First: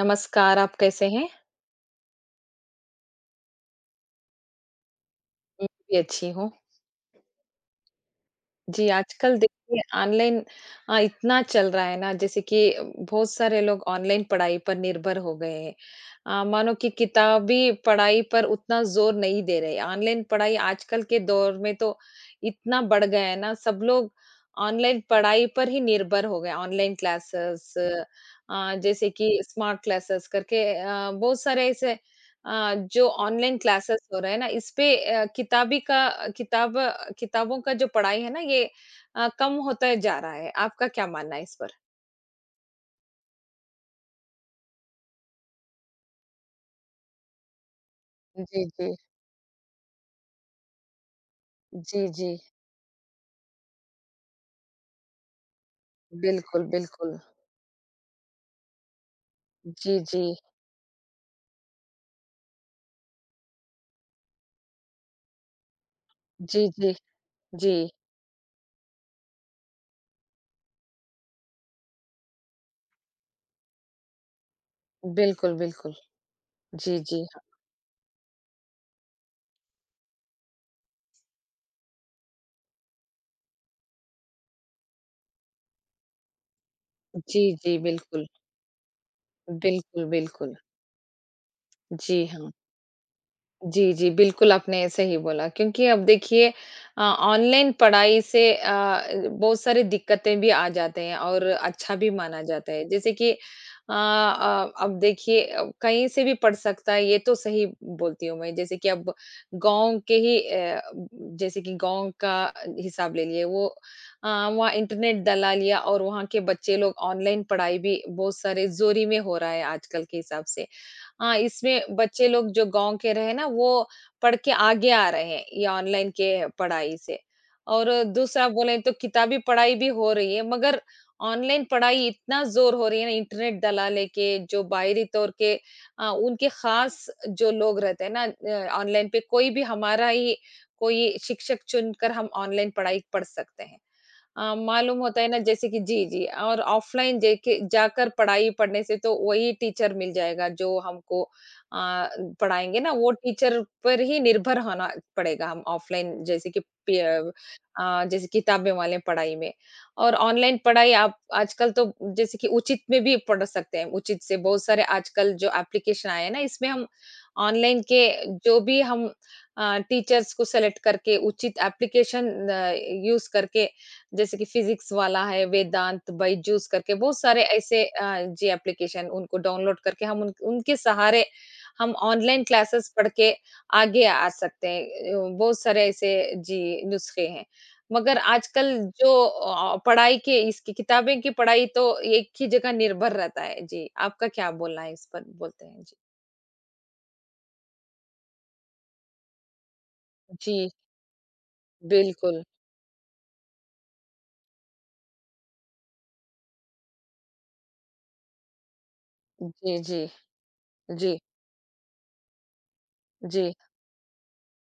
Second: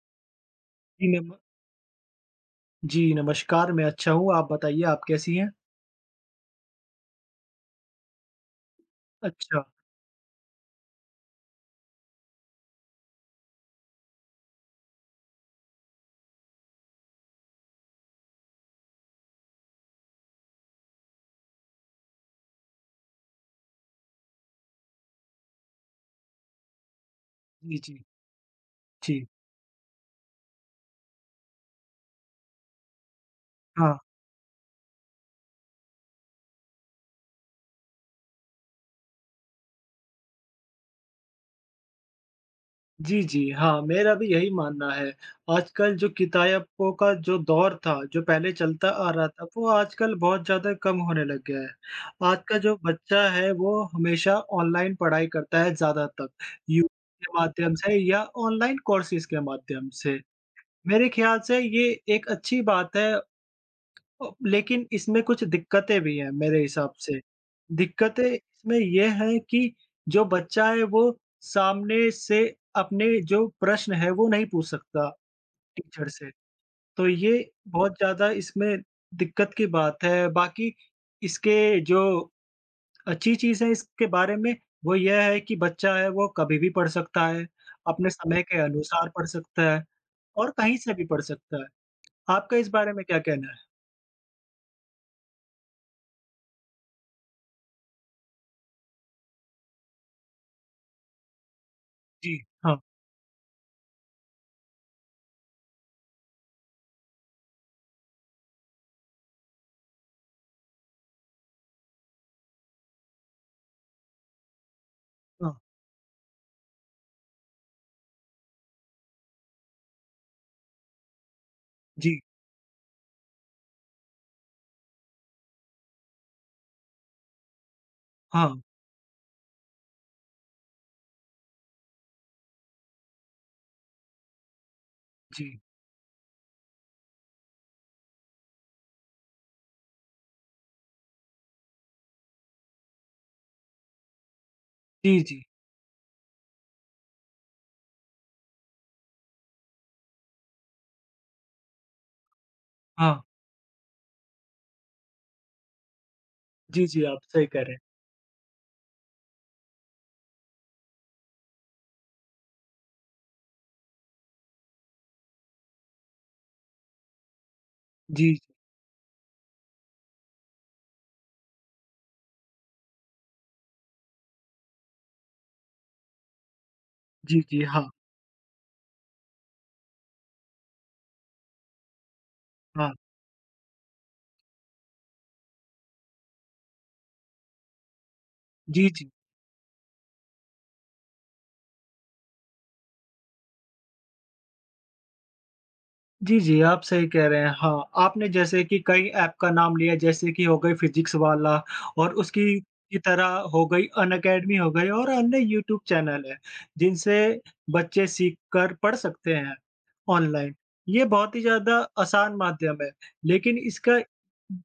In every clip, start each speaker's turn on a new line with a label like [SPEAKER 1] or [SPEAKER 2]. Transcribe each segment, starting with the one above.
[SPEAKER 1] नमस्कार, आप
[SPEAKER 2] जी,
[SPEAKER 1] कैसे हैं?
[SPEAKER 2] नम जी, नमस्कार, मैं अच्छा हूँ, आप बताइए आप कैसी हैं?
[SPEAKER 1] मैं भी अच्छी हूँ। जी, आजकल
[SPEAKER 2] अच्छा।
[SPEAKER 1] देखिए ऑनलाइन इतना चल रहा है ना जैसे कि बहुत सारे लोग ऑनलाइन पढ़ाई पर निर्भर हो गए हैं। मानो कि किताबी पढ़ाई पर उतना ज़ोर नहीं दे रहे। ऑनलाइन पढ़ाई आजकल के दौर में तो इतना बढ़ गया है ना, सब लोग ऑनलाइन पढ़ाई पर ही निर्भर हो गए। ऑनलाइन क्लासेस
[SPEAKER 2] जी, जी,
[SPEAKER 1] जैसे
[SPEAKER 2] जी,
[SPEAKER 1] कि स्मार्ट क्लासेस करके बहुत सारे ऐसे जो ऑनलाइन क्लासेस
[SPEAKER 2] हाँ।
[SPEAKER 1] हो रहे हैं ना इसपे किताबी का किताब किताबों का जो पढ़ाई है ना ये कम होता जा रहा है। आपका क्या मानना है इस पर?
[SPEAKER 2] जी, जी, हाँ, मेरा भी यही मानना है। आजकल जो किताबों का जो दौर था, जो पहले
[SPEAKER 1] जी,
[SPEAKER 2] चलता
[SPEAKER 1] जी।
[SPEAKER 2] आ रहा था, वो आजकल बहुत ज़्यादा कम होने लग गया है।
[SPEAKER 1] जी, जी।
[SPEAKER 2] आज का जो बच्चा है, वो हमेशा ऑनलाइन पढ़ाई करता है ज़्यादातर,
[SPEAKER 1] बिल्कुल, बिल्कुल।
[SPEAKER 2] यूट्यूब के माध्यम से या ऑनलाइन कोर्सेज़ के माध्यम
[SPEAKER 1] जी,
[SPEAKER 2] से।
[SPEAKER 1] जी।
[SPEAKER 2] मेरे ख़्याल से ये एक अच्छी बात है। लेकिन इसमें कुछ दिक्कतें भी हैं मेरे
[SPEAKER 1] जी,
[SPEAKER 2] हिसाब
[SPEAKER 1] जी।
[SPEAKER 2] से।
[SPEAKER 1] जी।
[SPEAKER 2] दिक्कतें इसमें ये हैं कि जो बच्चा है वो सामने से अपने जो प्रश्न है वो नहीं पूछ सकता
[SPEAKER 1] बिल्कुल, बिल्कुल।
[SPEAKER 2] टीचर से।
[SPEAKER 1] जी,
[SPEAKER 2] तो
[SPEAKER 1] जी। हाँ।
[SPEAKER 2] ये बहुत ज़्यादा इसमें दिक्कत की बात है। बाकी इसके जो अच्छी चीज़ है इसके बारे में वो यह है कि बच्चा है वो कभी भी पढ़ सकता
[SPEAKER 1] जी,
[SPEAKER 2] है,
[SPEAKER 1] जी।
[SPEAKER 2] अपने
[SPEAKER 1] बिल्कुल।
[SPEAKER 2] समय के अनुसार पढ़ सकता है
[SPEAKER 1] बिल्कुल,
[SPEAKER 2] और
[SPEAKER 1] बिल्कुल।
[SPEAKER 2] कहीं से भी पढ़ सकता है।
[SPEAKER 1] जी, हाँ।
[SPEAKER 2] आपका इस बारे में क्या कहना है?
[SPEAKER 1] जी, जी, बिल्कुल आपने सही बोला क्योंकि अब देखिए ऑनलाइन पढ़ाई से बहुत सारी दिक्कतें भी आ जाते हैं और अच्छा भी
[SPEAKER 2] जी।
[SPEAKER 1] माना जाता
[SPEAKER 2] हाँ,
[SPEAKER 1] है। जैसे कि अब देखिए कहीं से भी पढ़ सकता है ये तो सही बोलती हूँ मैं। जैसे कि अब गाँव के ही जैसे कि गाँव का हिसाब ले लिए वो वहाँ इंटरनेट डला
[SPEAKER 2] हाँ।
[SPEAKER 1] लिया और वहाँ के बच्चे लोग ऑनलाइन पढ़ाई भी बहुत सारे ज़ोरी में हो रहा है आजकल के हिसाब से। हाँ, इसमें
[SPEAKER 2] जी।
[SPEAKER 1] बच्चे लोग जो गाँव के रहे ना, वो पढ़ के आगे आ रहे हैं, ये ऑनलाइन के पढ़ाई से। और दूसरा
[SPEAKER 2] हाँ,
[SPEAKER 1] बोले तो किताबी पढ़ाई भी हो रही है, मगर ऑनलाइन पढ़ाई इतना ज़ोर हो रही है ना, इंटरनेट दलाले के, जो बाहरी तौर
[SPEAKER 2] जी।
[SPEAKER 1] के उनके ख़ास जो लोग रहते हैं ना ऑनलाइन पे कोई भी हमारा ही कोई शिक्षक चुनकर हम ऑनलाइन पढ़ाई पढ़ सकते हैं। मालूम
[SPEAKER 2] जी,
[SPEAKER 1] होता है ना
[SPEAKER 2] जी।
[SPEAKER 1] जैसे कि जी, जी और ऑफ़लाइन जेके जाकर पढ़ाई पढ़ने से तो वही टीचर मिल जाएगा जो हमको अ, पढ़ाएँगे ना वो
[SPEAKER 2] हाँ।
[SPEAKER 1] टीचर पर ही निर्भर होना पड़ेगा हम ऑफ़लाइन जैसे कि
[SPEAKER 2] जी,
[SPEAKER 1] पे
[SPEAKER 2] जी, आप सही कह रहे हैं।
[SPEAKER 1] जैसे किताबें वाले पढ़ाई में। और ऑनलाइन पढ़ाई आप आजकल तो जैसे कि उचित में भी पढ़ सकते हैं, उचित से बहुत सारे आजकल जो एप्लीकेशन आए हैं ना इसमें हम ऑनलाइन के
[SPEAKER 2] जी,
[SPEAKER 1] जो भी हम टीचर्स को सेलेक्ट करके उचित एप्लीकेशन यूज़ करके जैसे कि फिजिक्स वाला है, वेदांत, बायजूस करके बहुत
[SPEAKER 2] जी,
[SPEAKER 1] सारे
[SPEAKER 2] जी,
[SPEAKER 1] ऐसे
[SPEAKER 2] हाँ,
[SPEAKER 1] जी एप्लीकेशन उनको डाउनलोड करके हम उन उनके सहारे हम ऑनलाइन क्लासेस
[SPEAKER 2] हाँ।
[SPEAKER 1] पढ़ के आगे आ सकते हैं। बहुत सारे ऐसे जी नुस्खे हैं। मगर आजकल
[SPEAKER 2] जी, जी।
[SPEAKER 1] जो पढ़ाई के इसकी किताबें की पढ़ाई तो एक ही जगह निर्भर रहता है। जी, आपका क्या बोलना है इस पर? बोलते हैं जी।
[SPEAKER 2] जी, जी, आप सही कह रहे हैं। हाँ, आपने जैसे कि कई ऐप का नाम लिया जैसे कि हो
[SPEAKER 1] जी,
[SPEAKER 2] गई फिज़िक्स वाला और
[SPEAKER 1] बिल्कुल।
[SPEAKER 2] उसकी की तरह हो गई अनअकैडमी हो गई और अन्य यूट्यूब चैनल है, जिनसे बच्चे सीखकर पढ़ सकते हैं
[SPEAKER 1] जी, जी,
[SPEAKER 2] ऑनलाइन। ये
[SPEAKER 1] जी,
[SPEAKER 2] बहुत ही ज़्यादा आसान माध्यम है,
[SPEAKER 1] जी।
[SPEAKER 2] लेकिन इसका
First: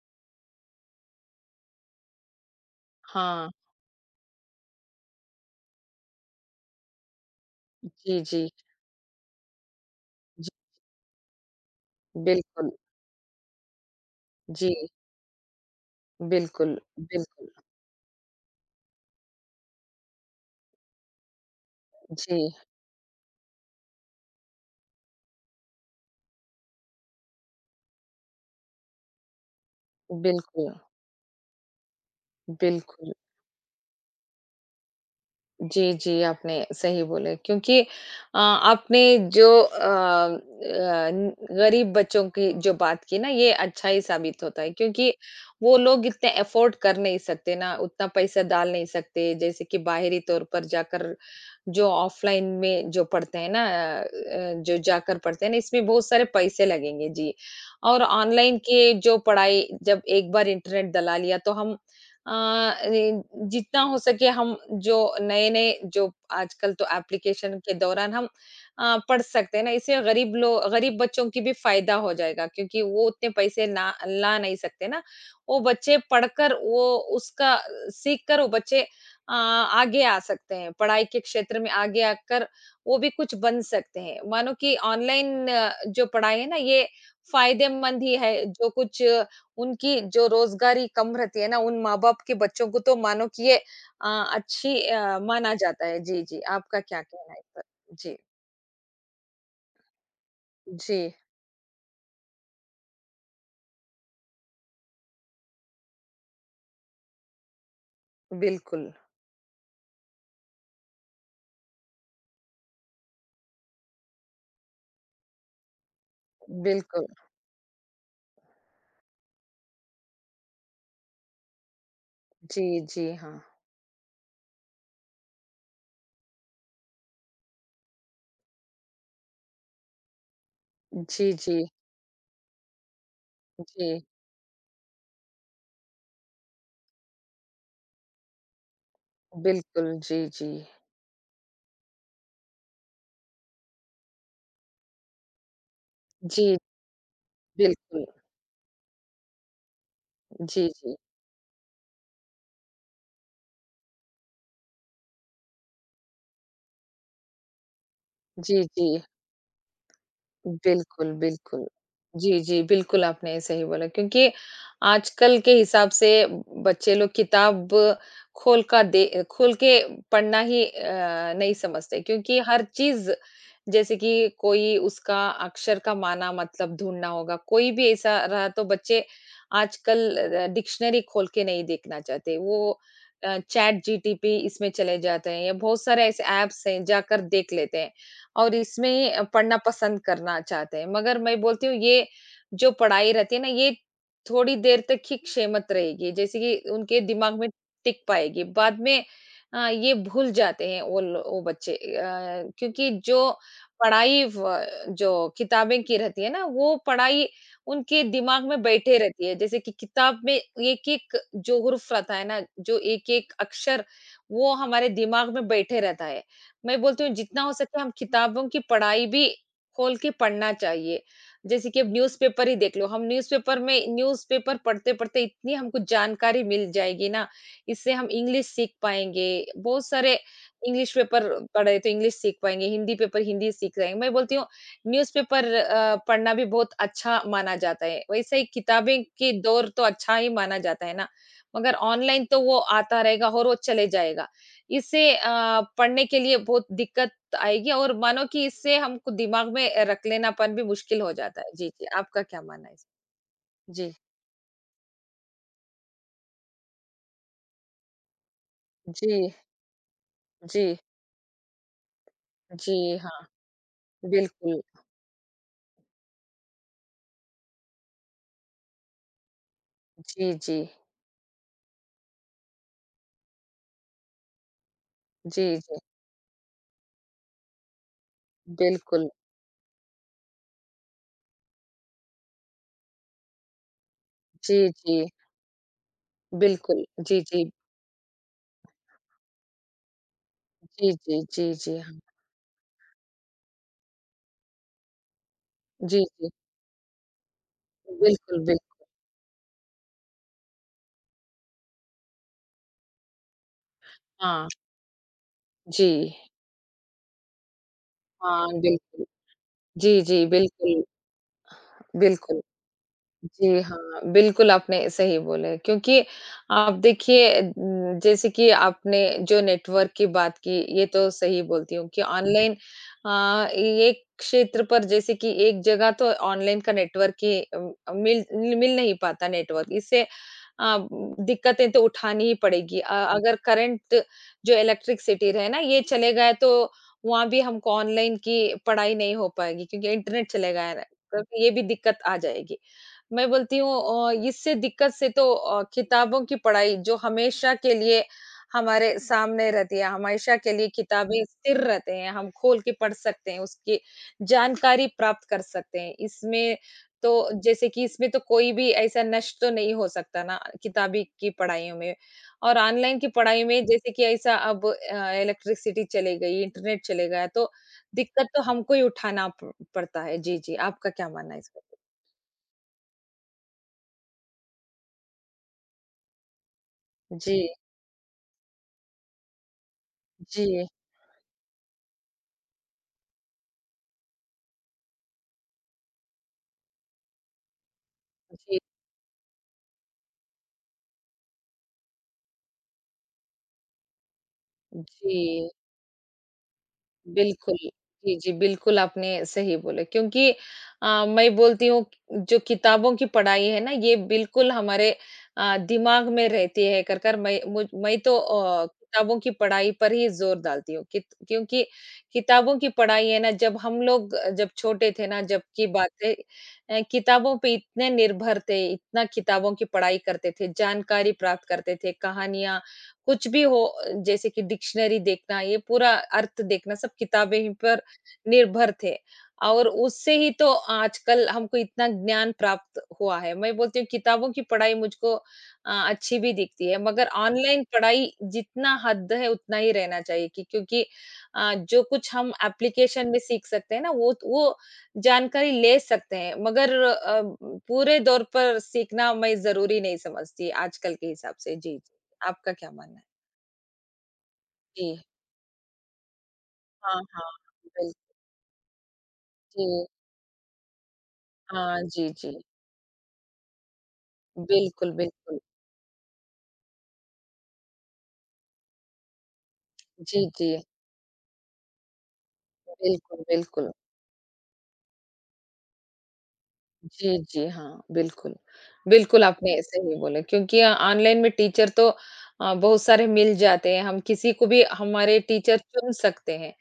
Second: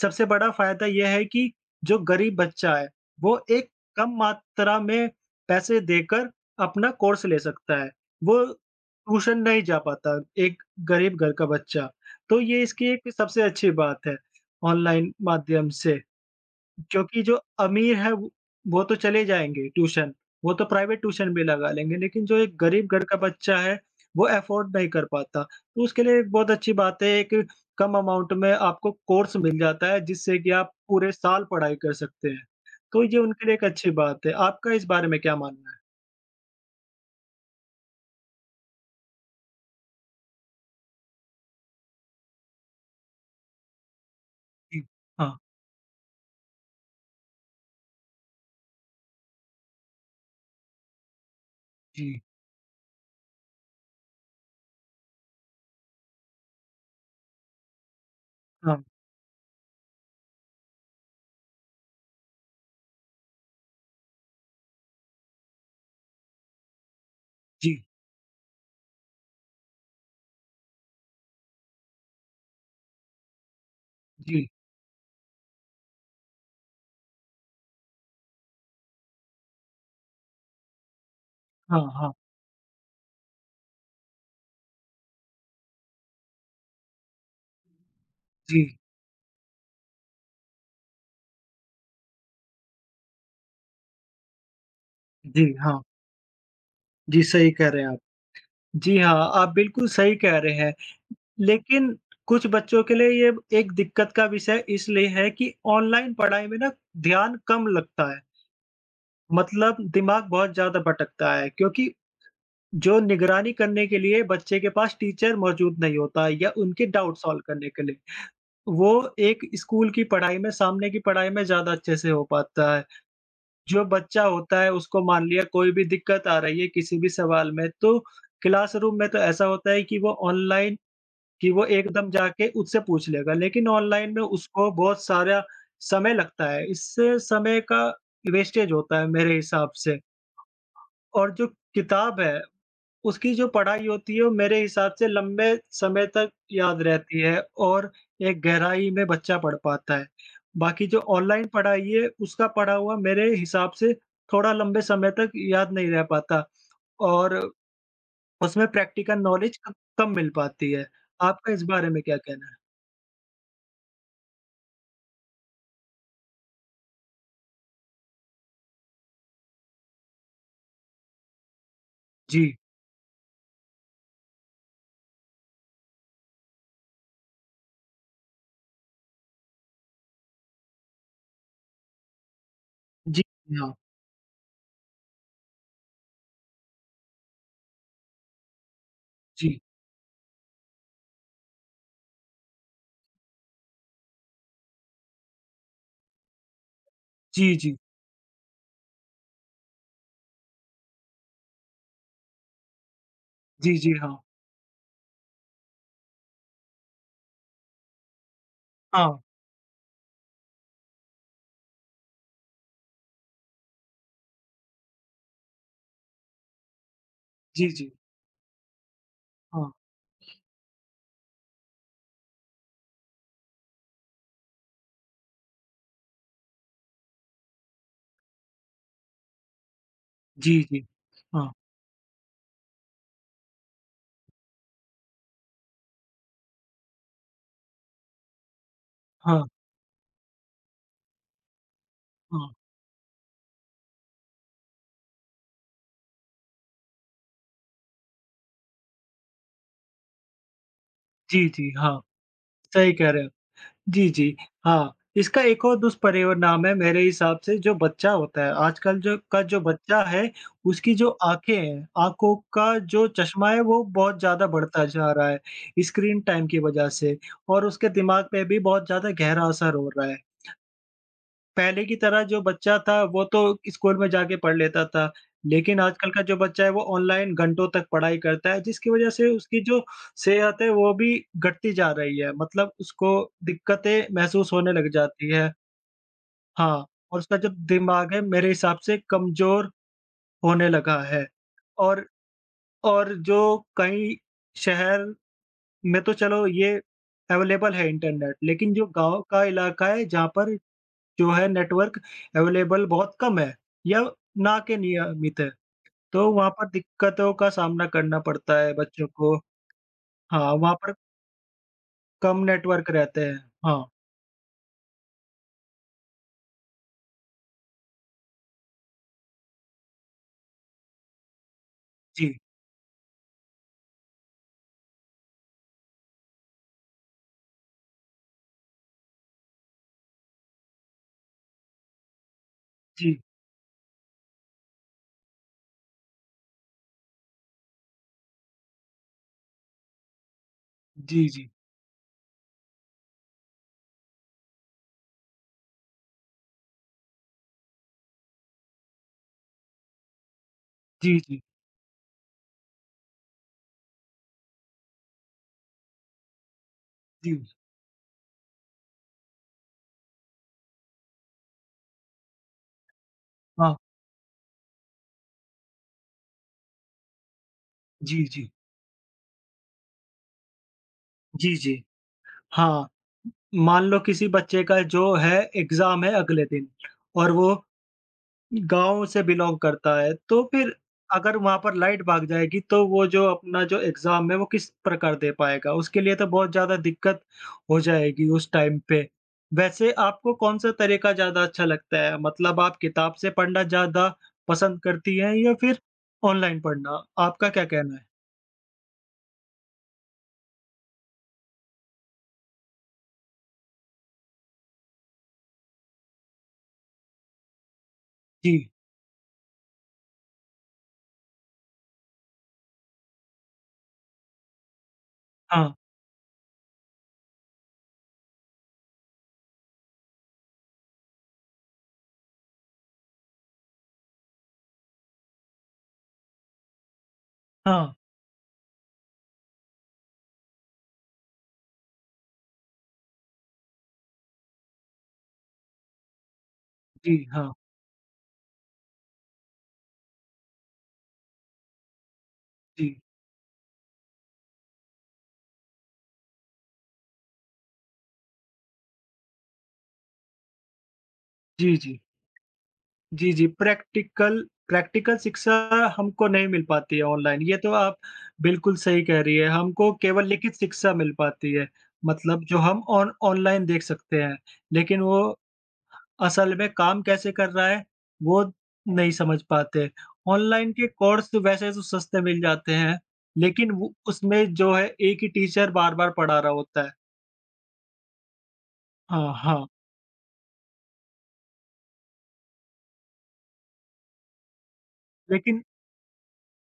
[SPEAKER 2] सबसे बड़ा फ़ायदा यह है कि जो गरीब बच्चा है, वो
[SPEAKER 1] हाँ,
[SPEAKER 2] एक कम मात्रा में पैसे देकर अपना कोर्स ले सकता है।
[SPEAKER 1] जी, जी,
[SPEAKER 2] वो ट्यूशन नहीं जा पाता,
[SPEAKER 1] जी,
[SPEAKER 2] एक गरीब घर का बच्चा। तो ये
[SPEAKER 1] बिल्कुल।
[SPEAKER 2] इसकी एक सबसे अच्छी बात है
[SPEAKER 1] जी।
[SPEAKER 2] ऑनलाइन माध्यम से,
[SPEAKER 1] बिल्कुल,
[SPEAKER 2] क्योंकि जो
[SPEAKER 1] बिल्कुल।
[SPEAKER 2] अमीर है वो तो चले जाएँगे ट्यूशन, वो तो प्राइवेट ट्यूशन भी लगा लेंगे, लेकिन जो
[SPEAKER 1] जी,
[SPEAKER 2] एक गरीब घर का बच्चा है, वो अफ़ोर्ड नहीं कर पाता। तो उसके लिए एक बहुत अच्छी बात है, एक कम अमाउंट में आपको कोर्स मिल जाता है, जिससे कि आप
[SPEAKER 1] बिल्कुल,
[SPEAKER 2] पूरे साल पढ़ाई कर सकते हैं। तो
[SPEAKER 1] बिल्कुल।
[SPEAKER 2] ये उनके लिए एक अच्छी बात है। आपका इस बारे में क्या मानना है?
[SPEAKER 1] जी, जी, आपने सही बोले क्योंकि आपने जो न गरीब बच्चों की जो बात की ना ये अच्छा ही साबित होता है
[SPEAKER 2] जी,
[SPEAKER 1] क्योंकि
[SPEAKER 2] हाँ,
[SPEAKER 1] वो लोग इतने अफ़ोर्ड कर नहीं सकते ना, उतना पैसा डाल नहीं सकते जैसे कि बाहरी तौर पर जाकर जो
[SPEAKER 2] जी,
[SPEAKER 1] ऑफ़लाइन में जो पढ़ते हैं ना जो जाकर पढ़ते हैं ना इसमें बहुत सारे पैसे लगेंगे जी। और ऑनलाइन
[SPEAKER 2] हाँ,
[SPEAKER 1] के जो पढ़ाई जब एक बार इंटरनेट डला लिया तो हम अ, ए, जितना हो सके हम जो नए-नए जो आजकल तो एप्लीकेशन के
[SPEAKER 2] जी,
[SPEAKER 1] दौरान हम पढ़ सकते हैं ना, इससे गरीब बच्चों की भी फ़ायदा हो जाएगा क्योंकि वो उतने पैसे ना ला
[SPEAKER 2] जी,
[SPEAKER 1] नहीं सकते ना। वो बच्चे पढ़कर वो उसका सीख कर वो बच्चे आगे आ सकते हैं, पढ़ाई के क्षेत्र में
[SPEAKER 2] हाँ,
[SPEAKER 1] आगे
[SPEAKER 2] हाँ,
[SPEAKER 1] आकर वो भी कुछ बन सकते हैं। मानो कि ऑनलाइन जो पढ़ाई है ना, ये फ़ायदेमंद ही है, जो
[SPEAKER 2] जी,
[SPEAKER 1] कुछ उनकी जो रोज़गारी कम रहती है ना, उन माँ-बाप के बच्चों को तो मानो कि ये अ, अच्छी
[SPEAKER 2] जी,
[SPEAKER 1] माना
[SPEAKER 2] हाँ।
[SPEAKER 1] जाता है। जी, जी, आपका क्या
[SPEAKER 2] जी,
[SPEAKER 1] कहना है इस
[SPEAKER 2] सही
[SPEAKER 1] पर?
[SPEAKER 2] कह रहे हैं आप।
[SPEAKER 1] जी,
[SPEAKER 2] जी हाँ, आप बिल्कुल सही कह रहे हैं,
[SPEAKER 1] जी,
[SPEAKER 2] लेकिन कुछ बच्चों के लिए ये एक दिक्कत का विषय इसलिए है कि ऑनलाइन पढ़ाई में ना ध्यान कम लगता है,
[SPEAKER 1] बिल्कुल,
[SPEAKER 2] मतलब दिमाग बहुत ज़्यादा भटकता है क्योंकि जो निगरानी करने के लिए बच्चे के पास टीचर मौजूद नहीं होता है या उनके
[SPEAKER 1] बिल्कुल।
[SPEAKER 2] डाउट सॉल्व करने के लिए। वो एक स्कूल की पढ़ाई में सामने की पढ़ाई में ज़्यादा अच्छे से हो
[SPEAKER 1] जी,
[SPEAKER 2] पाता है।
[SPEAKER 1] जी, हाँ।
[SPEAKER 2] जो बच्चा होता है उसको मान लिया कोई भी दिक्कत आ रही है किसी भी सवाल में तो क्लासरूम में तो ऐसा होता है कि वो ऑनलाइन
[SPEAKER 1] जी,
[SPEAKER 2] कि
[SPEAKER 1] जी,
[SPEAKER 2] वो एकदम जाके उससे पूछ लेगा, लेकिन
[SPEAKER 1] जी,
[SPEAKER 2] ऑनलाइन में उसको बहुत सारा समय लगता है। इससे समय का वेस्टेज होता है मेरे हिसाब
[SPEAKER 1] बिल्कुल,
[SPEAKER 2] से
[SPEAKER 1] जी, जी।
[SPEAKER 2] और जो किताब है उसकी जो पढ़ाई होती है वो मेरे हिसाब से लंबे समय तक
[SPEAKER 1] जी,
[SPEAKER 2] याद रहती है और
[SPEAKER 1] बिल्कुल।
[SPEAKER 2] एक गहराई में बच्चा पढ़ पाता है।
[SPEAKER 1] जी,
[SPEAKER 2] बाकी
[SPEAKER 1] जी।
[SPEAKER 2] जो ऑनलाइन पढ़ाई है उसका पढ़ा हुआ मेरे हिसाब से थोड़ा लंबे समय तक याद नहीं रह पाता और
[SPEAKER 1] जी,
[SPEAKER 2] उसमें
[SPEAKER 1] जी।
[SPEAKER 2] प्रैक्टिकल नॉलेज क कम मिल पाती है।
[SPEAKER 1] बिल्कुल,
[SPEAKER 2] आपका इस
[SPEAKER 1] बिल्कुल।
[SPEAKER 2] बारे में क्या
[SPEAKER 1] जी,
[SPEAKER 2] कहना है?
[SPEAKER 1] जी, बिल्कुल आपने सही बोला क्योंकि आजकल के हिसाब से बच्चे लोग किताब खोल का दे खोल के पढ़ना ही नहीं समझते क्योंकि
[SPEAKER 2] जी।
[SPEAKER 1] हर चीज़ जैसे कि कोई उसका अक्षर का माना मतलब ढूँढना होगा, कोई भी ऐसा रहा तो बच्चे आजकल डिक्शनरी खोल के नहीं देखना चाहते। वो
[SPEAKER 2] जी, हाँ।
[SPEAKER 1] चैट जीटीपी इसमें चले जाते हैं या बहुत सारे ऐसे ऐप्स हैं, जाकर देख लेते हैं। और इसमें पढ़ना
[SPEAKER 2] जी।
[SPEAKER 1] पसंद करना चाहते हैं। मगर मैं बोलती हूँ ये जो पढ़ाई रहती है ना ये थोड़ी देर तक ही क्षेमत रहेगी, जैसे कि उनके दिमाग में
[SPEAKER 2] जी, जी।
[SPEAKER 1] टिक पाएगी। बाद में ये भूल जाते हैं वो बच्चे क्योंकि जो
[SPEAKER 2] जी, जी, हाँ।
[SPEAKER 1] पढ़ाई व जो किताबें की रहती है ना वो पढ़ाई उनके दिमाग में बैठे
[SPEAKER 2] हाँ।
[SPEAKER 1] रहती है। जैसे कि किताब में एक-एक जो हुर्फ रहता है ना, जो एक-एक अक्षर वो हमारे दिमाग में बैठे रहता है। मैं बोलती हूँ जितना हो
[SPEAKER 2] जी,
[SPEAKER 1] सके हम
[SPEAKER 2] जी।
[SPEAKER 1] किताबों की पढ़ाई भी
[SPEAKER 2] हाँ।
[SPEAKER 1] खोल के पढ़ना चाहिए। जैसे कि अब न्यूज़पेपर ही देख लो, हम न्यूज़पेपर में न्यूज़पेपर पढ़ते-पढ़ते इतनी हमको जानकारी मिल जाएगी ना, इससे हम इंग्लिश सीख पाएँगे। बहुत सारे
[SPEAKER 2] जी, जी।
[SPEAKER 1] इंग्लिश पेपर
[SPEAKER 2] हाँ,
[SPEAKER 1] पढ़े तो इंग्लिश सीख पाएँगे, हिंदी पेपर हिंदी सीख जाएँगे। मैं बोलती हूँ न्यूज़पेपर पढ़ना भी बहुत अच्छा माना जाता है। वैसे ही किताबें के
[SPEAKER 2] हाँ,
[SPEAKER 1] दौर तो अच्छा ही माना जाता है ना, मगर ऑनलाइन तो
[SPEAKER 2] हाँ।
[SPEAKER 1] वो आता रहेगा और वो चले जाएगा। इससे पढ़ने के लिए बहुत दिक्कत आएगी और मानो कि इससे हमको दिमाग में रख लेनापन भी मुश्किल हो जाता
[SPEAKER 2] जी,
[SPEAKER 1] है। जी,
[SPEAKER 2] जी,
[SPEAKER 1] जी,
[SPEAKER 2] हाँ।
[SPEAKER 1] आपका क्या मानना है इस।
[SPEAKER 2] सही कह रहे हैं।
[SPEAKER 1] जी,
[SPEAKER 2] जी, जी। हाँ, इसका एक और दुष्परिणाम है मेरे हिसाब से जो बच्चा होता है, आजकल जो
[SPEAKER 1] जी,
[SPEAKER 2] का जो बच्चा है,
[SPEAKER 1] जी,
[SPEAKER 2] उसकी जो आँखें हैं, आँखों का
[SPEAKER 1] जी,
[SPEAKER 2] जो
[SPEAKER 1] हाँ,
[SPEAKER 2] चश्मा है वो बहुत ज़्यादा
[SPEAKER 1] बिल्कुल।
[SPEAKER 2] बढ़ता जा रहा है, स्क्रीन टाइम की वजह से और उसके दिमाग पे भी बहुत ज़्यादा गहरा असर हो रहा है।
[SPEAKER 1] जी, जी,
[SPEAKER 2] पहले की तरह जो बच्चा था वो तो स्कूल में जाके पढ़ लेता था,
[SPEAKER 1] जी, जी,
[SPEAKER 2] लेकिन आजकल का जो बच्चा है वो ऑनलाइन घंटों तक पढ़ाई करता है जिसकी
[SPEAKER 1] बिल्कुल।
[SPEAKER 2] वज़ह से उसकी जो सेहत है वो भी घटती जा रही है, मतलब उसको दिक्कतें महसूस
[SPEAKER 1] जी,
[SPEAKER 2] होने लग
[SPEAKER 1] जी,
[SPEAKER 2] जाती है।
[SPEAKER 1] बिल्कुल।
[SPEAKER 2] हाँ, और
[SPEAKER 1] जी,
[SPEAKER 2] उसका
[SPEAKER 1] जी,
[SPEAKER 2] जो दिमाग है मेरे हिसाब से कमज़ोर होने
[SPEAKER 1] जी,
[SPEAKER 2] लगा
[SPEAKER 1] जी,
[SPEAKER 2] है
[SPEAKER 1] जी, जी, हाँ।
[SPEAKER 2] और और जो कई शहर में
[SPEAKER 1] जी,
[SPEAKER 2] तो
[SPEAKER 1] जी,
[SPEAKER 2] चलो ये अवेलेबल है इंटरनेट
[SPEAKER 1] बिल्कुल, बिल
[SPEAKER 2] लेकिन जो गाँव का इलाका है जहाँ पर जो है नेटवर्क अवेलेबल बहुत कम है या
[SPEAKER 1] हाँ,
[SPEAKER 2] ना के नियमित है,
[SPEAKER 1] जी,
[SPEAKER 2] तो वहाँ पर दिक्कतों का सामना करना
[SPEAKER 1] हाँ,
[SPEAKER 2] पड़ता है
[SPEAKER 1] बिल्कुल।
[SPEAKER 2] बच्चों को।
[SPEAKER 1] जी, जी,
[SPEAKER 2] हाँ, वहाँ
[SPEAKER 1] बिल्कुल,
[SPEAKER 2] पर कम
[SPEAKER 1] बिल्कुल।
[SPEAKER 2] नेटवर्क रहते हैं।
[SPEAKER 1] जी
[SPEAKER 2] हाँ,
[SPEAKER 1] हाँ, बिल्कुल आपने सही बोले क्योंकि आप देखिए जैसे कि आपने जो नेटवर्क की बात की, ये तो सही बोलती हूँ कि
[SPEAKER 2] जी,
[SPEAKER 1] ऑनलाइन ये क्षेत्र पर जैसे कि एक जगह तो ऑनलाइन का नेटवर्क ही मिल मिल नहीं पाता नेटवर्क। इससे दिक्कतें तो उठानी ही पड़ेगी।
[SPEAKER 2] जी,
[SPEAKER 1] अगर करंट जो इलेक्ट्रिसिटी रहे ना, ये चले गए तो वहाँ भी हमको ऑनलाइन की पढ़ाई नहीं हो पाएगी क्योंकि इंटरनेट चले गया है, ना, तो
[SPEAKER 2] जी, जी,
[SPEAKER 1] ये भी दिक्कत आ जाएगी। मैं बोलती हूँ इससे दिक्कत से तो किताबों की पढ़ाई जो हमेशा के लिए हमारे सामने रहती है, हमेशा के लिए किताबें
[SPEAKER 2] जी,
[SPEAKER 1] स्थिर रहते हैं, हम खोल के पढ़ सकते हैं, उसकी जानकारी प्राप्त कर सकते हैं। इसमें तो
[SPEAKER 2] जी, जी,
[SPEAKER 1] जैसे कि इसमें तो कोई भी ऐसा नष्ट तो नहीं हो सकता ना किताबी की पढ़ाइयों में। और ऑनलाइन की पढ़ाई में
[SPEAKER 2] हाँ,
[SPEAKER 1] जैसे कि ऐसा अब इलेक्ट्रिसिटी चली गई, इंटरनेट चले गया, तो
[SPEAKER 2] जी,
[SPEAKER 1] दिक्कत तो
[SPEAKER 2] जी,
[SPEAKER 1] हमको ही उठाना प पड़ता है। जी, जी, आपका क्या मानना है इस
[SPEAKER 2] जी,
[SPEAKER 1] पे?
[SPEAKER 2] जी। हाँ, मान लो किसी बच्चे का जो है एग्ज़ाम है अगले दिन और
[SPEAKER 1] जी।
[SPEAKER 2] वो गाँव से बिलॉन्ग करता है, तो
[SPEAKER 1] जी,
[SPEAKER 2] फिर अगर वहाँ पर लाइट भाग जाएगी, तो वो जो अपना जो एग्ज़ाम है, वो किस प्रकार दे पाएगा? उसके लिए तो बहुत ज़्यादा दिक्कत हो जाएगी उस
[SPEAKER 1] जी,
[SPEAKER 2] टाइम पे। वैसे आपको कौन-सा तरीका ज़्यादा अच्छा लगता है? मतलब आप किताब से पढ़ना ज़्यादा पसंद करती
[SPEAKER 1] जी।
[SPEAKER 2] हैं या फिर ऑनलाइन पढ़ना? आपका
[SPEAKER 1] बिल्कुल।
[SPEAKER 2] क्या कहना है?
[SPEAKER 1] जी, जी, बिल्कुल आपने सही बोला क्योंकि मैं बोलती हूँ जो किताबों की पढ़ाई है ना ये बिल्कुल हमारे दिमाग में रहती है कर कर मैं मुझ मैं तो
[SPEAKER 2] जी,
[SPEAKER 1] किताबों की पढ़ाई पर ही ज़ोर डालती हूँ कित क्योंकि किताबों की पढ़ाई है ना जब हम लोग जब छोटे थे ना जब की
[SPEAKER 2] हाँ,
[SPEAKER 1] बातें किताबों पे इतने निर्भर थे, इतना किताबों की पढ़ाई करते थे, जानकारी प्राप्त करते थे, कहानियाँ कुछ भी हो जैसे कि डिक्शनरी देखना, ये पूरा अर्थ देखना सब किताबें ही पर
[SPEAKER 2] हाँ,
[SPEAKER 1] निर्भर थे और उससे ही तो आजकल हमको इतना ज्ञान प्राप्त हुआ है। मैं बोलती हूँ किताबों की पढ़ाई मुझको अच्छी भी दिखती है मगर
[SPEAKER 2] जी, हाँ,
[SPEAKER 1] ऑनलाइन पढ़ाई जितना हद है उतना ही रहना चाहिए कि क्योंकि जो कुछ हम
[SPEAKER 2] जी,
[SPEAKER 1] एप्लीकेशन में सीख सकते हैं ना वो जानकारी ले सकते हैं मगर पूरे दौर पर सीखना मैं ज़रूरी नहीं समझती आजकल के हिसाब से।
[SPEAKER 2] जी,
[SPEAKER 1] जी।
[SPEAKER 2] जी।
[SPEAKER 1] आपका क्या मानना है?
[SPEAKER 2] जी, जी, प्रैक्टिकल
[SPEAKER 1] जी।
[SPEAKER 2] प्रैक्टिकल शिक्षा हमको नहीं मिल पाती है
[SPEAKER 1] हाँ, हाँ,
[SPEAKER 2] ऑनलाइन, ये तो
[SPEAKER 1] बिल्कुल।
[SPEAKER 2] आप बिल्कुल सही कह रही है,
[SPEAKER 1] जी।
[SPEAKER 2] हमको केवल लिखित शिक्षा मिल पाती है,
[SPEAKER 1] हाँ, जी, जी।
[SPEAKER 2] मतलब जो हम ऑन ऑनलाइन देख सकते हैं,
[SPEAKER 1] बिल्कुल,
[SPEAKER 2] लेकिन वो
[SPEAKER 1] बिल्कुल।
[SPEAKER 2] असल में काम कैसे कर रहा है, वो नहीं समझ पाते।
[SPEAKER 1] जी, जी।
[SPEAKER 2] ऑनलाइन के कोर्स तो वैसे तो सस्ते मिल जाते हैं,
[SPEAKER 1] बिल्कुल,
[SPEAKER 2] लेकिन
[SPEAKER 1] बिल्कुल।
[SPEAKER 2] वो उसमें जो है एक ही टीचर बार-बार पढ़ा रहा होता है।
[SPEAKER 1] जी, जी, हाँ, बिल्कुल। बिल्कुल,
[SPEAKER 2] हाँ,
[SPEAKER 1] आपने
[SPEAKER 2] हाँ,
[SPEAKER 1] सही बोला क्योंकि ऑनलाइन में टीचर तो बहुत सारे मिल जाते हैं, हम किसी को भी हमारे टीचर
[SPEAKER 2] लेकिन
[SPEAKER 1] चुन सकते हैं,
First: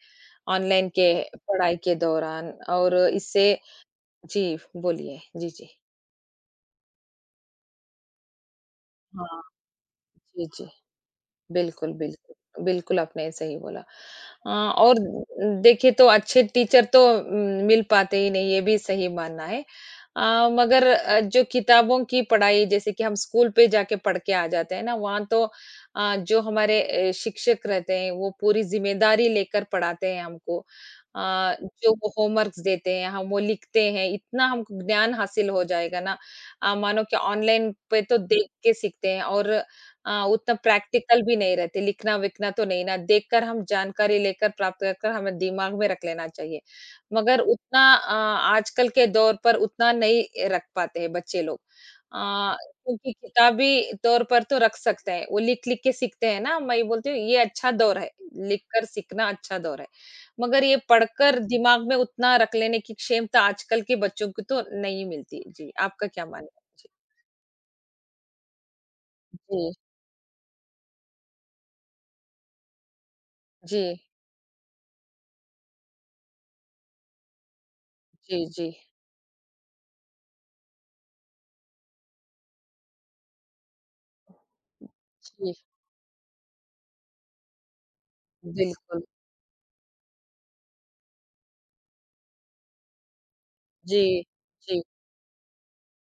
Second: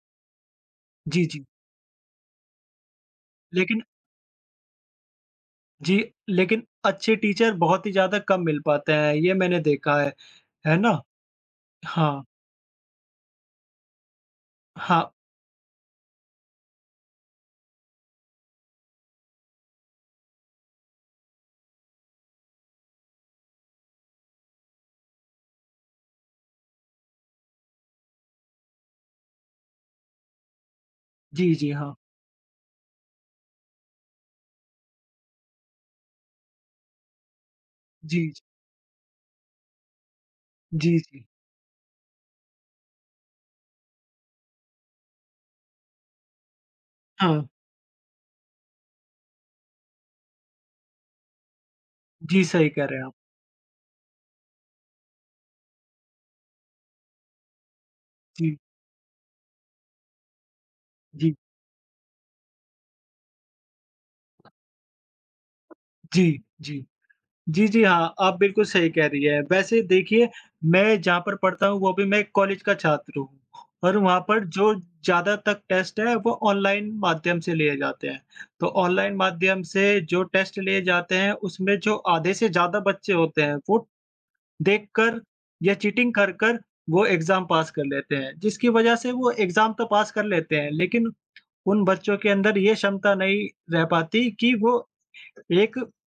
[SPEAKER 1] ऑनलाइन के
[SPEAKER 2] जी,
[SPEAKER 1] पढ़ाई के दौरान और इससे
[SPEAKER 2] लेकिन
[SPEAKER 1] जी, बोलिए? जी, जी।
[SPEAKER 2] जी, लेकिन अच्छे टीचर बहुत ही ज़्यादा कम मिल पाते हैं, ये
[SPEAKER 1] हाँ,
[SPEAKER 2] मैंने देखा
[SPEAKER 1] जी, जी।
[SPEAKER 2] है ना?
[SPEAKER 1] बिल्कुल,
[SPEAKER 2] हाँ,
[SPEAKER 1] बिल्कुल। बिल्कुल, आपने सही बोला। और
[SPEAKER 2] हाँ।
[SPEAKER 1] देखिए तो अच्छे टीचर तो मिल पाते ही नहीं, ये भी सही मानना है। मगर जो किताबों की पढ़ाई जैसे कि हम स्कूल पे जाके पढ़ के आ जाते हैं ना वहाँ तो जो हमारे शिक्षक रहते हैं वो पूरी जिम्मेदारी लेकर पढ़ाते हैं हमको अ,
[SPEAKER 2] जी, जी,
[SPEAKER 1] जो
[SPEAKER 2] हाँ।
[SPEAKER 1] वो होमवर्क्स देते हैं हम वो लिखते हैं इतना हमको ज्ञान हासिल हो जाएगा ना मानो कि ऑनलाइन पे तो
[SPEAKER 2] जी,
[SPEAKER 1] देख के सीखते हैं और उतना
[SPEAKER 2] जी,
[SPEAKER 1] प्रैक्टिकल
[SPEAKER 2] जी।
[SPEAKER 1] भी नहीं रहते लिखना विखना तो नहीं ना देखकर हम जानकारी लेकर प्राप्त कर हमें दिमाग में रख लेना चाहिए
[SPEAKER 2] हाँ,
[SPEAKER 1] मगर उतना आजकल के दौर पर उतना नहीं रख पाते हैं बच्चे लोग।
[SPEAKER 2] जी,
[SPEAKER 1] अ,
[SPEAKER 2] सही कह रहे हैं
[SPEAKER 1] क्योंकि
[SPEAKER 2] आप।
[SPEAKER 1] किताबी तौर पर तो रख सकते हैं, वो लिख-लिख के सीखते हैं ना, मैं ये बोलती हूँ ये अच्छा दौर है,
[SPEAKER 2] जी,
[SPEAKER 1] लिख कर सीखना अच्छा दौर है। मगर ये
[SPEAKER 2] जी,
[SPEAKER 1] पढ़कर दिमाग में उतना रख लेने की क्षमता आजकल के बच्चों को तो नहीं मिलती। जी, आपका क्या
[SPEAKER 2] जी,
[SPEAKER 1] मानना है?
[SPEAKER 2] जी।
[SPEAKER 1] जी,
[SPEAKER 2] जी, जी, हाँ, आप बिल्कुल सही कह रही हैं। वैसे देखिए, मैं जहाँ पर पढ़ता हूँ, वो भी मैं एक कॉलेज का छात्र हूँ
[SPEAKER 1] जी,
[SPEAKER 2] और वहाँ पर जो ज़्यादा तक टेस्ट है, वो ऑनलाइन माध्यम से लिए जाते हैं।
[SPEAKER 1] जी,
[SPEAKER 2] तो
[SPEAKER 1] जी,
[SPEAKER 2] ऑनलाइन माध्यम से जो टेस्ट लिए जाते हैं, उसमें जो आधे से ज़्यादा बच्चे होते हैं, वो देखकर
[SPEAKER 1] जी,
[SPEAKER 2] या चीटिंग कर कर वो एग्ज़ाम पास कर लेते हैं, जिसकी वज़ह
[SPEAKER 1] बिल्कुल।
[SPEAKER 2] से वो एग्ज़ाम तो पास कर लेते हैं, लेकिन उन बच्चों के अंदर ये क्षमता नहीं रह
[SPEAKER 1] जी,
[SPEAKER 2] पाती कि वो
[SPEAKER 1] जी,
[SPEAKER 2] एक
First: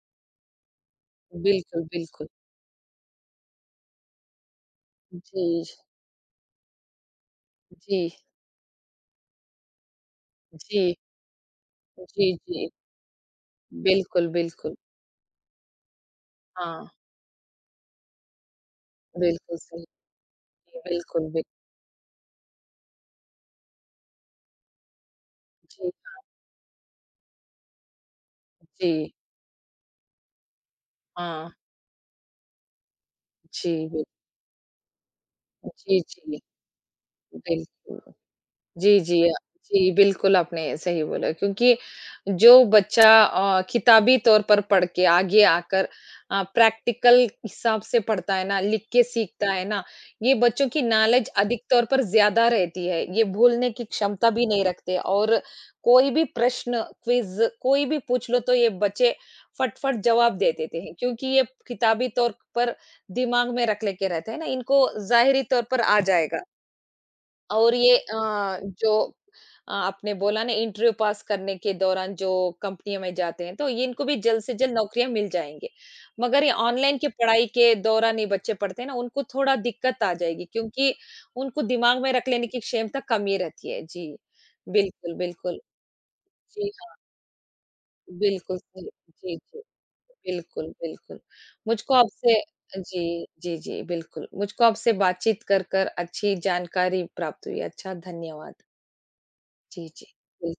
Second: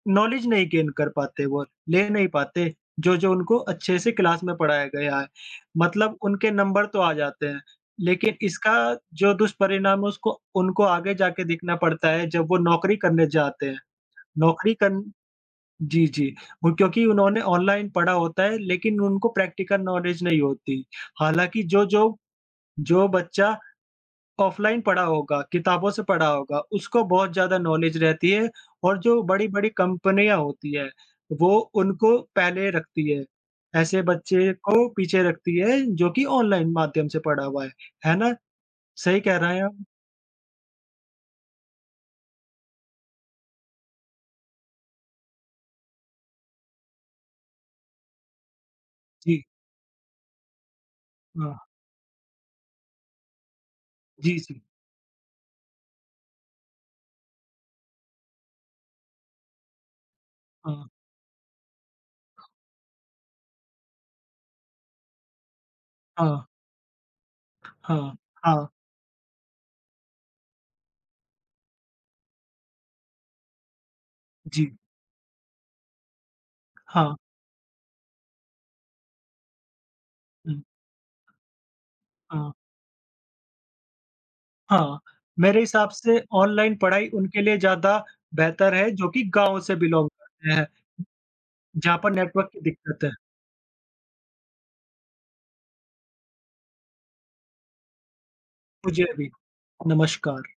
[SPEAKER 2] नॉलेज नहीं गेन कर पाते वो,
[SPEAKER 1] बिल्कुल,
[SPEAKER 2] ले
[SPEAKER 1] बिल्कुल।
[SPEAKER 2] नहीं पाते, जो-जो उनको अच्छे से क्लास में पढ़ाया गया है।
[SPEAKER 1] जी,
[SPEAKER 2] मतलब उनके नंबर तो आ जाते हैं,
[SPEAKER 1] जी,
[SPEAKER 2] लेकिन इसका जो दुष्परिणाम है उसको उनको
[SPEAKER 1] जी,
[SPEAKER 2] आगे जाके देखना पड़ता है
[SPEAKER 1] जी,
[SPEAKER 2] जब वो
[SPEAKER 1] जी।
[SPEAKER 2] नौकरी करने जाते हैं।
[SPEAKER 1] बिल्कुल,
[SPEAKER 2] नौकरी
[SPEAKER 1] बिल्कुल।
[SPEAKER 2] कर जी, जी। वो
[SPEAKER 1] हाँ,
[SPEAKER 2] क्योंकि उन्होंने ऑनलाइन पढ़ा होता है लेकिन उनको
[SPEAKER 1] बिल्कुल
[SPEAKER 2] प्रैक्टिकल
[SPEAKER 1] सही।
[SPEAKER 2] नॉलेज नहीं
[SPEAKER 1] जी,
[SPEAKER 2] होती।
[SPEAKER 1] बिल्कुल, बिल्कुल।
[SPEAKER 2] हालाँकि जो जो जो बच्चा ऑफलाइन पढ़ा होगा, किताबों
[SPEAKER 1] जी,
[SPEAKER 2] से पढ़ा होगा, उसको बहुत ज़्यादा नॉलेज रहती है
[SPEAKER 1] जी।
[SPEAKER 2] और जो बड़ी-बड़ी कंपनियाँ होती हैं,
[SPEAKER 1] हाँ,
[SPEAKER 2] वो उनको पहले रखती है।
[SPEAKER 1] जी,
[SPEAKER 2] ऐसे
[SPEAKER 1] बिल्कुल।
[SPEAKER 2] बच्चे को पीछे रखती है
[SPEAKER 1] जी,
[SPEAKER 2] जो कि
[SPEAKER 1] जी,
[SPEAKER 2] ऑनलाइन माध्यम से पढ़ा हुआ है।
[SPEAKER 1] बिल्कुल।
[SPEAKER 2] है ना?
[SPEAKER 1] जी,
[SPEAKER 2] सही
[SPEAKER 1] जी।
[SPEAKER 2] कह रहे हैं आप?
[SPEAKER 1] जी, बिल्कुल आपने सही बोला क्योंकि जो बच्चा किताबी तौर पर पढ़ के आगे आकर प्रैक्टिकल हिसाब से पढ़ता है ना, लिख के
[SPEAKER 2] जी,
[SPEAKER 1] सीखता है ना, ये बच्चों की नॉलेज
[SPEAKER 2] हाँ।
[SPEAKER 1] अधिक तौर पर ज़्यादा रहती है। ये भूलने की क्षमता
[SPEAKER 2] जी,
[SPEAKER 1] भी
[SPEAKER 2] जी।
[SPEAKER 1] नहीं रखते और कोई भी प्रश्न, क्विज़ कोई भी पूछ लो तो ये बच्चे फट-फट जवाब दे देते
[SPEAKER 2] हाँ,
[SPEAKER 1] हैं क्योंकि ये किताबी तौर पर दिमाग में रख ले के रहते हैं ना, इनको ज़ाहिरी तौर पर आ जाएगा।
[SPEAKER 2] हाँ,
[SPEAKER 1] और ये
[SPEAKER 2] हाँ, हाँ,
[SPEAKER 1] जो आपने बोला ना इंटरव्यू पास करने के दौरान जो कंपनियों में जाते हैं तो ये इनको भी जल्द से जल्द
[SPEAKER 2] जी,
[SPEAKER 1] नौकरियां मिल जाएंगे मगर ये ऑनलाइन की
[SPEAKER 2] हाँ,
[SPEAKER 1] पढ़ाई के दौरान ये बच्चे पढ़ते हैं ना उनको थोड़ा दिक्कत आ जाएगी
[SPEAKER 2] हुँ,
[SPEAKER 1] क्योंकि उनको दिमाग में रख लेने
[SPEAKER 2] हाँ।
[SPEAKER 1] की क्षमता कम ही रहती है जी।
[SPEAKER 2] हाँ,
[SPEAKER 1] बिल्कुल,
[SPEAKER 2] मेरे
[SPEAKER 1] बिल्कुल।
[SPEAKER 2] हिसाब से
[SPEAKER 1] जी,
[SPEAKER 2] ऑनलाइन
[SPEAKER 1] हाँ,
[SPEAKER 2] पढ़ाई उनके लिए ज़्यादा
[SPEAKER 1] बिल्कुल
[SPEAKER 2] बेहतर
[SPEAKER 1] सही।
[SPEAKER 2] है जो कि
[SPEAKER 1] जी,
[SPEAKER 2] गाँव
[SPEAKER 1] जी,
[SPEAKER 2] से बिलॉन्ग करते हैं,
[SPEAKER 1] बिल्कुल, बिल्कुल। मुझको
[SPEAKER 2] जहाँ पर
[SPEAKER 1] आपसे
[SPEAKER 2] नेटवर्क की दिक्कत
[SPEAKER 1] जी,
[SPEAKER 2] है।
[SPEAKER 1] जी, जी, बिल्कुल। मुझको आपसे बातचीत कर कर अच्छी जानकारी प्राप्त हुई। अच्छा, धन्यवाद।
[SPEAKER 2] मुझे भी,
[SPEAKER 1] जी, जी।
[SPEAKER 2] नमस्कार।
[SPEAKER 1] बिल्कुल।